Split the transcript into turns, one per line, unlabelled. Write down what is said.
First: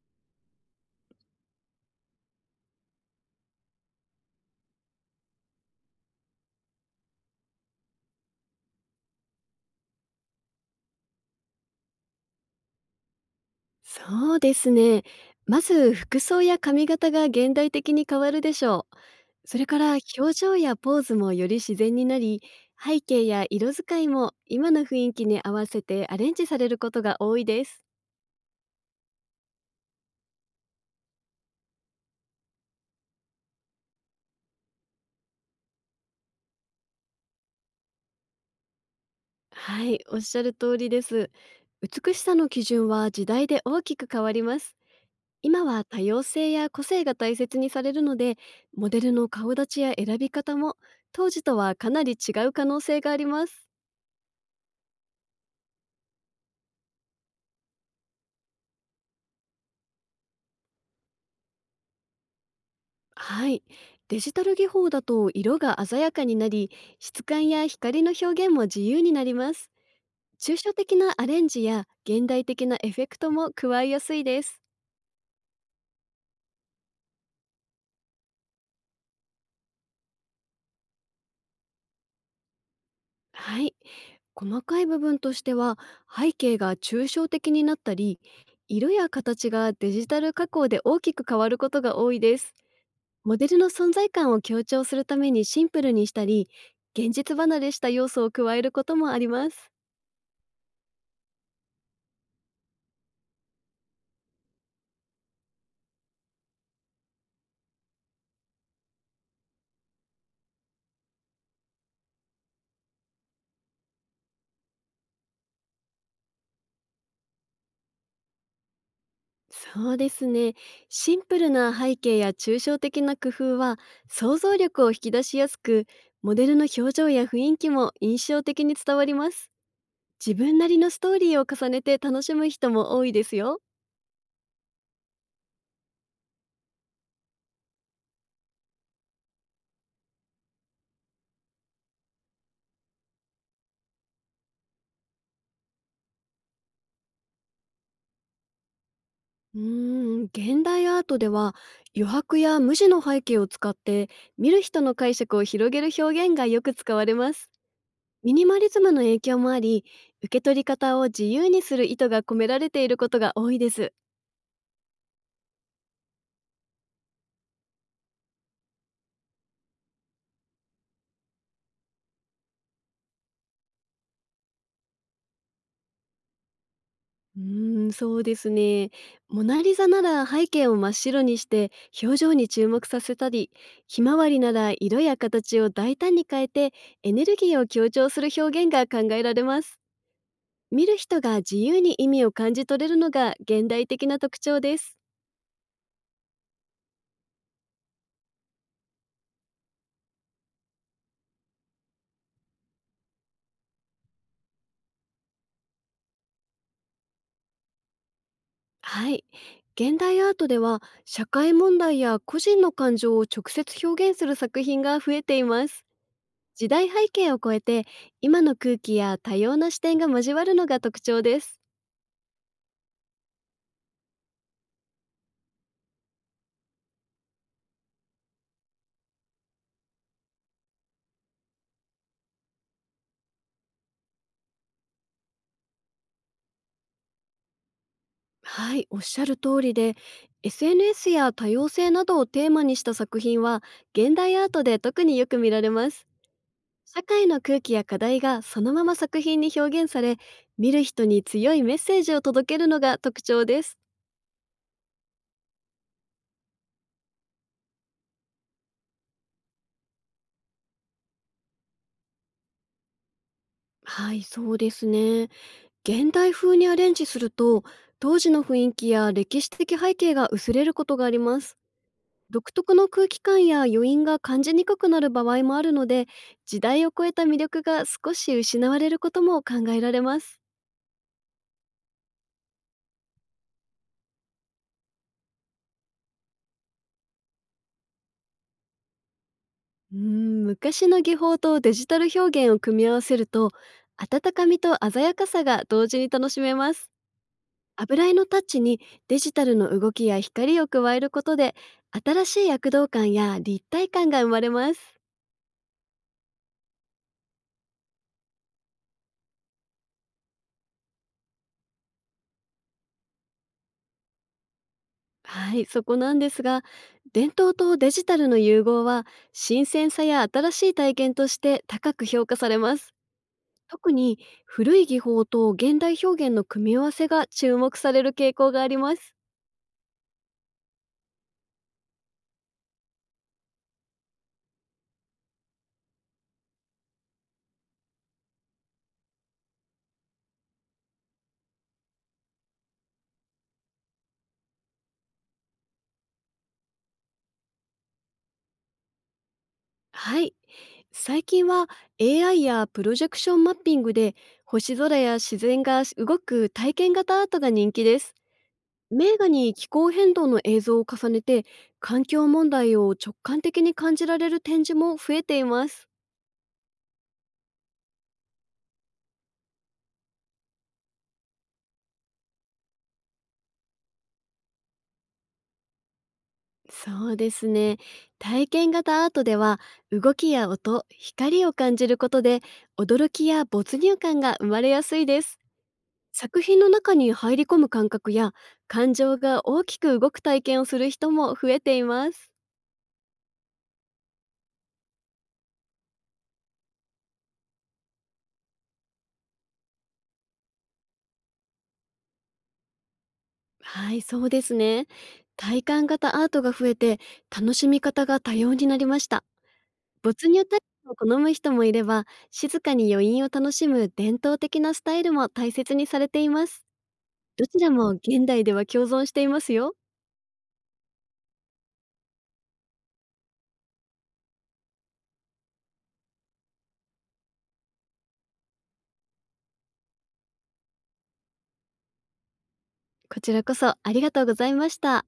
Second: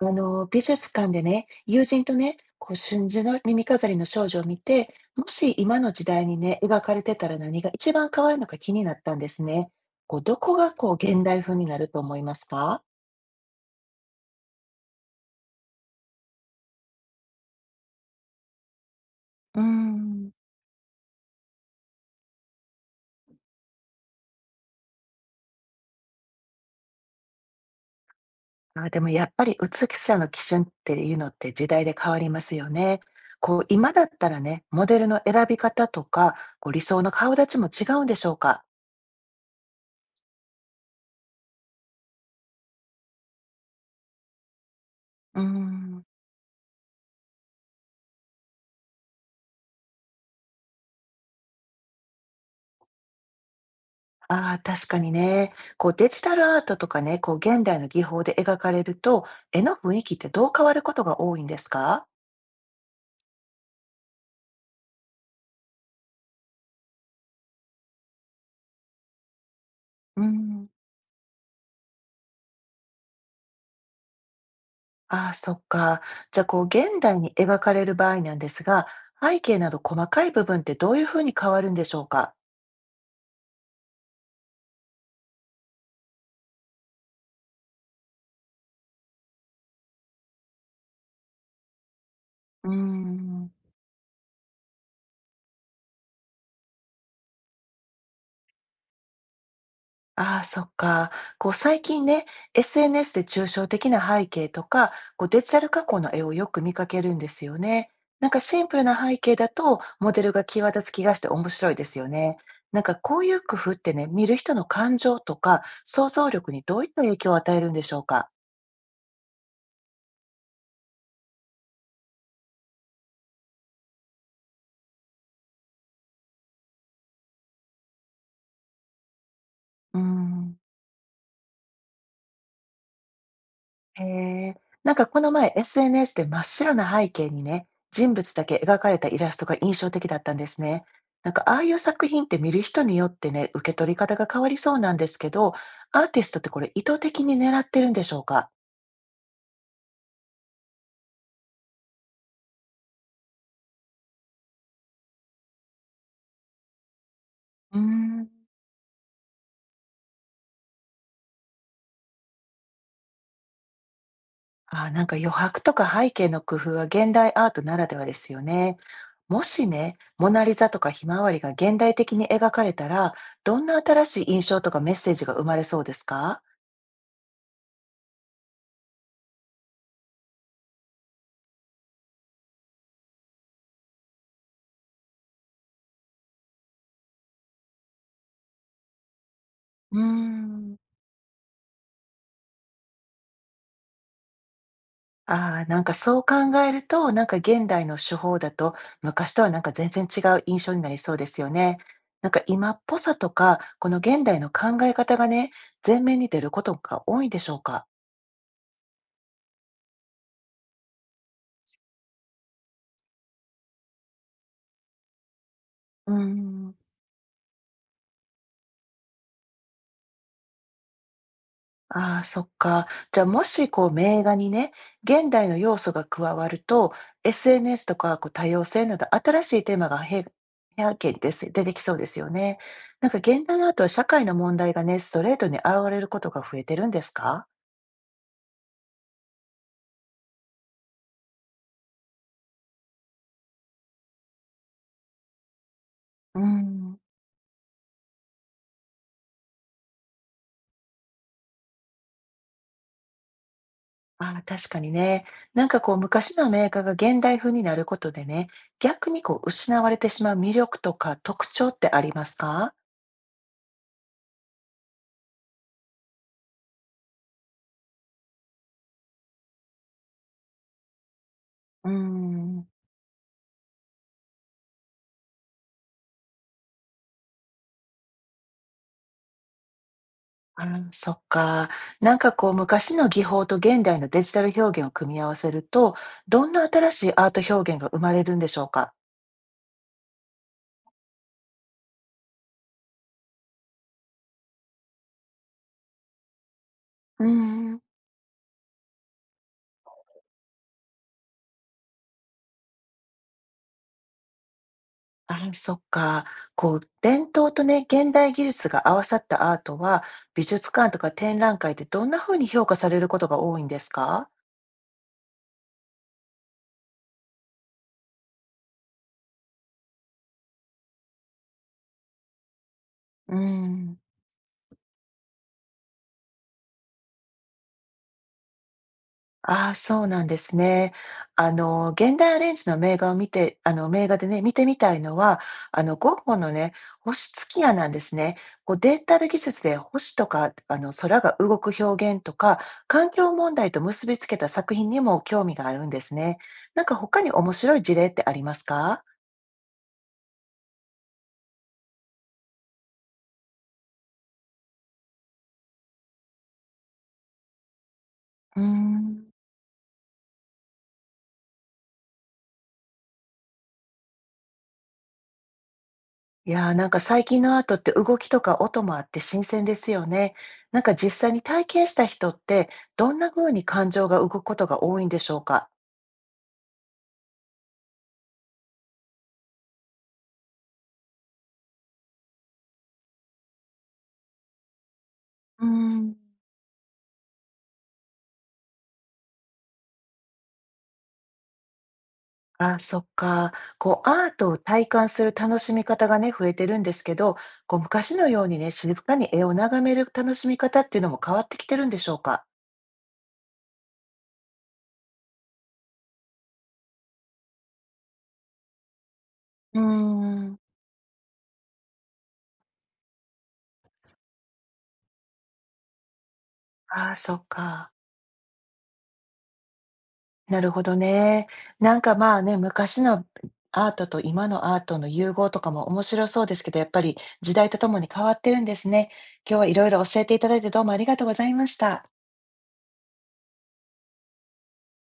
美術館でね、友人とね、こう真珠の耳飾りの少女を見て、もし今の時代にね、描かれてたら何が一番変わるのか気になったんですね。こう、どこがこう現代風になると思いますか？
そうですね。まず服装や髪型が現代的に変わるでしょう。
う
そ
ー
れから
ん、
表情やポーズもより自然になり、背景や色使いも今の雰囲気に合わせてアレンジされることが多いです。
あ、でもやっぱり美しさの基準っていうのって時代で変わりますよね。こう、今だったらね、モデルの選び方とか、こう理想の顔立ちも違うんでしょうか？
はい、おっしゃる通りです。美しさの基準は時代で大きく変わります。
うー
今は多
ん
様性や個性が大切にされるので、モデルの顔立ちや選び方も当時とはかなり違う可能性があります。
ああ、確かにね。こうデジタルアートとかね、こう現代の技法で描かれると、絵の雰囲気ってどう変わることが多いんですか？
はい。デジタル技法だと色が鮮やかになり、質感や光の表現も自由になります。
う
抽
ん、
象的なアレンジや現代的なエフェクトも加えやすいです。
ああ、そっか。じゃあ、こう現代に描かれる場合なんですが、背景など細かい部分ってどういうふうに変わるんでしょうか？
はい。細かい部分としては、背景が抽象的になったり、色や形がデジタル加工で大きく変わることが多いです。
う
モデ
ん
ルの存在感を強調するためにシンプルにしたり、現実離れした要素を加えることもあります。
ああ、そっか。こう最近ね、SNS で抽象的な背景とか、こうデジタル加工の絵をよく見かけるんですよね。なんかシンプルな背景だと、モデルが際立つ気がして面白いですよね。なんかこういう工夫ってね、見る人の感情とか想像力にどういった影響を与えるんでしょうか。
そうですね。シンプルな背景や抽象的な工夫は想像力を引き出しやすく、モデルの表情や雰囲気も印象的に伝わります。
うー
自分
ん。
なりのストーリーを重ねて楽しむ人も多いですよ。
へえ。なんかこの前 SNS で真っ白な背景にね、人物だけ描かれたイラストが印象的だったんですね。なんかああいう作品って見る人によってね、受け取り方が変わりそうなんですけど、アーティストってこれ意図的に狙ってるんでしょうか？
うーん、現代アートでは余白や無地の背景を使って見る人の解釈を広げる表現がよく使われます。
うー
ミ
ん
ニマリズムの影響もあり、受け取り方を自由にする意図が込められていることが多いです。
あー、なんか余白とか背景の工夫は現代アートならではですよね。もしね、モナリザとかひまわりが現代的に描かれたら、どんな新しい印象とかメッセージが生まれそうですか？
うーん、そうですね。モナリザなら背景を真っ白にして表情に注目させたり、ひまわりなら色や形を大胆に変えてエネルギーを強調する表現が考えられます。
うーん
見る人が自由に意味を感じ取れるのが現代的な特徴です。
ああ、なんかそう考えると、なんか現代の手法だと、昔とはなんか全然違う印象になりそうですよね。なんか今っぽさとか、この現代の考え方がね、前面に出ることが多いんでしょうか。
はい。現代アートでは社会問題や個人の感情を直接表現する作品が増えています。
うー
時
ん、
代背景を超えて今の空気や多様な視点が交わるのが特徴です。
ああ、そっか。じゃあもしこう名画にね、現代の要素が加わると、SNS とかこう多様性など新しいテーマがへ背景にで出てきそうですよね。なんか現代アートは社会の問題がね、ストレートに現れることが増えてるんですか？
はい、おっしゃる通りで、 SNS や多様性などをテーマにした作品は現代アートで特によく見られます。
うん。
社会の空気や課題がそのまま作品に表現され、見る人に強いメッセージを届けるのが特徴です。
ああ、確かにね。なんかこう昔のメーカーが現代風になることでね、逆にこう失われてしまう魅力とか特徴ってありますか？
はい、そうですね。現代風にアレンジすると当時の雰囲気や歴史的背景が薄れることがあります。
うー
独
ん。
特の空気感や余韻が感じにくくなる場合もあるので、時代を超えた魅力が少し失われることも考えられます。
あー、そっか。なんかこう昔の技法と現代のデジタル表現を組み合わせると、どんな新しいアート表現が生まれるんでしょうか？
うーん、昔の技法とデジタル表現を組み合わせると温かみと鮮やかさが同時に楽しめます。
うーん。
油絵のタッチにデジタルの動きや光を加えることで新しい躍動感や立体感が生まれます。
ああ、そっか。こう伝統とね、現代技術が合わさったアートは、美術館とか展覧会でどんな風に評価されることが多いんですか？
はい、そこなんですが、伝統とデジタルの融合は新鮮さや新しい体験として高く評価されます。
う
特
ん。
に古い技法と現代表現の組み合わせが注目される傾向があります。
ああ、そうなんですね。現代アレンジの名画を見て名画でね、見てみたいのは、ゴッホのね、星月夜なんですね。こう、データル技術で星とか、空が動く表現とか、環境問題と結びつけた作品にも興味があるんですね。なんか他に面白い事例ってありますか？
はい、最近は AI やプロジェクションマッピングで星空や自然が動く体験型アートが人気です。
うー
名
ん。
画に気候変動の映像を重ねて環境問題を直感的に感じられる展示も増えています。
いや、なんか最近のアートって動きとか音もあって新鮮ですよね。なんか実際に体験した人って、どんな風に感情が動くことが多いんでしょうか？
そうですね。体験型アートでは動きや音、光を感じることで驚きや没入感が生まれやすいです。
うーん。
作品の中に入り込む感覚や感情が大きく動く体験をする人も増えています。
あ、そっか。こうアートを体感する楽しみ方がね、増えてるんですけど、こう昔のようにね、静かに絵を眺める楽しみ方っていうのも変わってきてるんでしょうか？
はい、そうですね。体感型アートが増えて楽しみ方が多様になりました。
うー
没入
ん。
体験を好む人もいれば、静かに余韻を楽しむ伝統的なスタイルも大切にされています。
ああ、そっ
どちらも
か。
現代では共存していますよ。
なるほどね。なんかまあね、昔のアートと今のアートの融合とかも面白そうですけど、やっぱり時代とともに変わってるんですね。今日はいろいろ教えていただいてどうもありがとうございました。
こちらこそありがとうございました。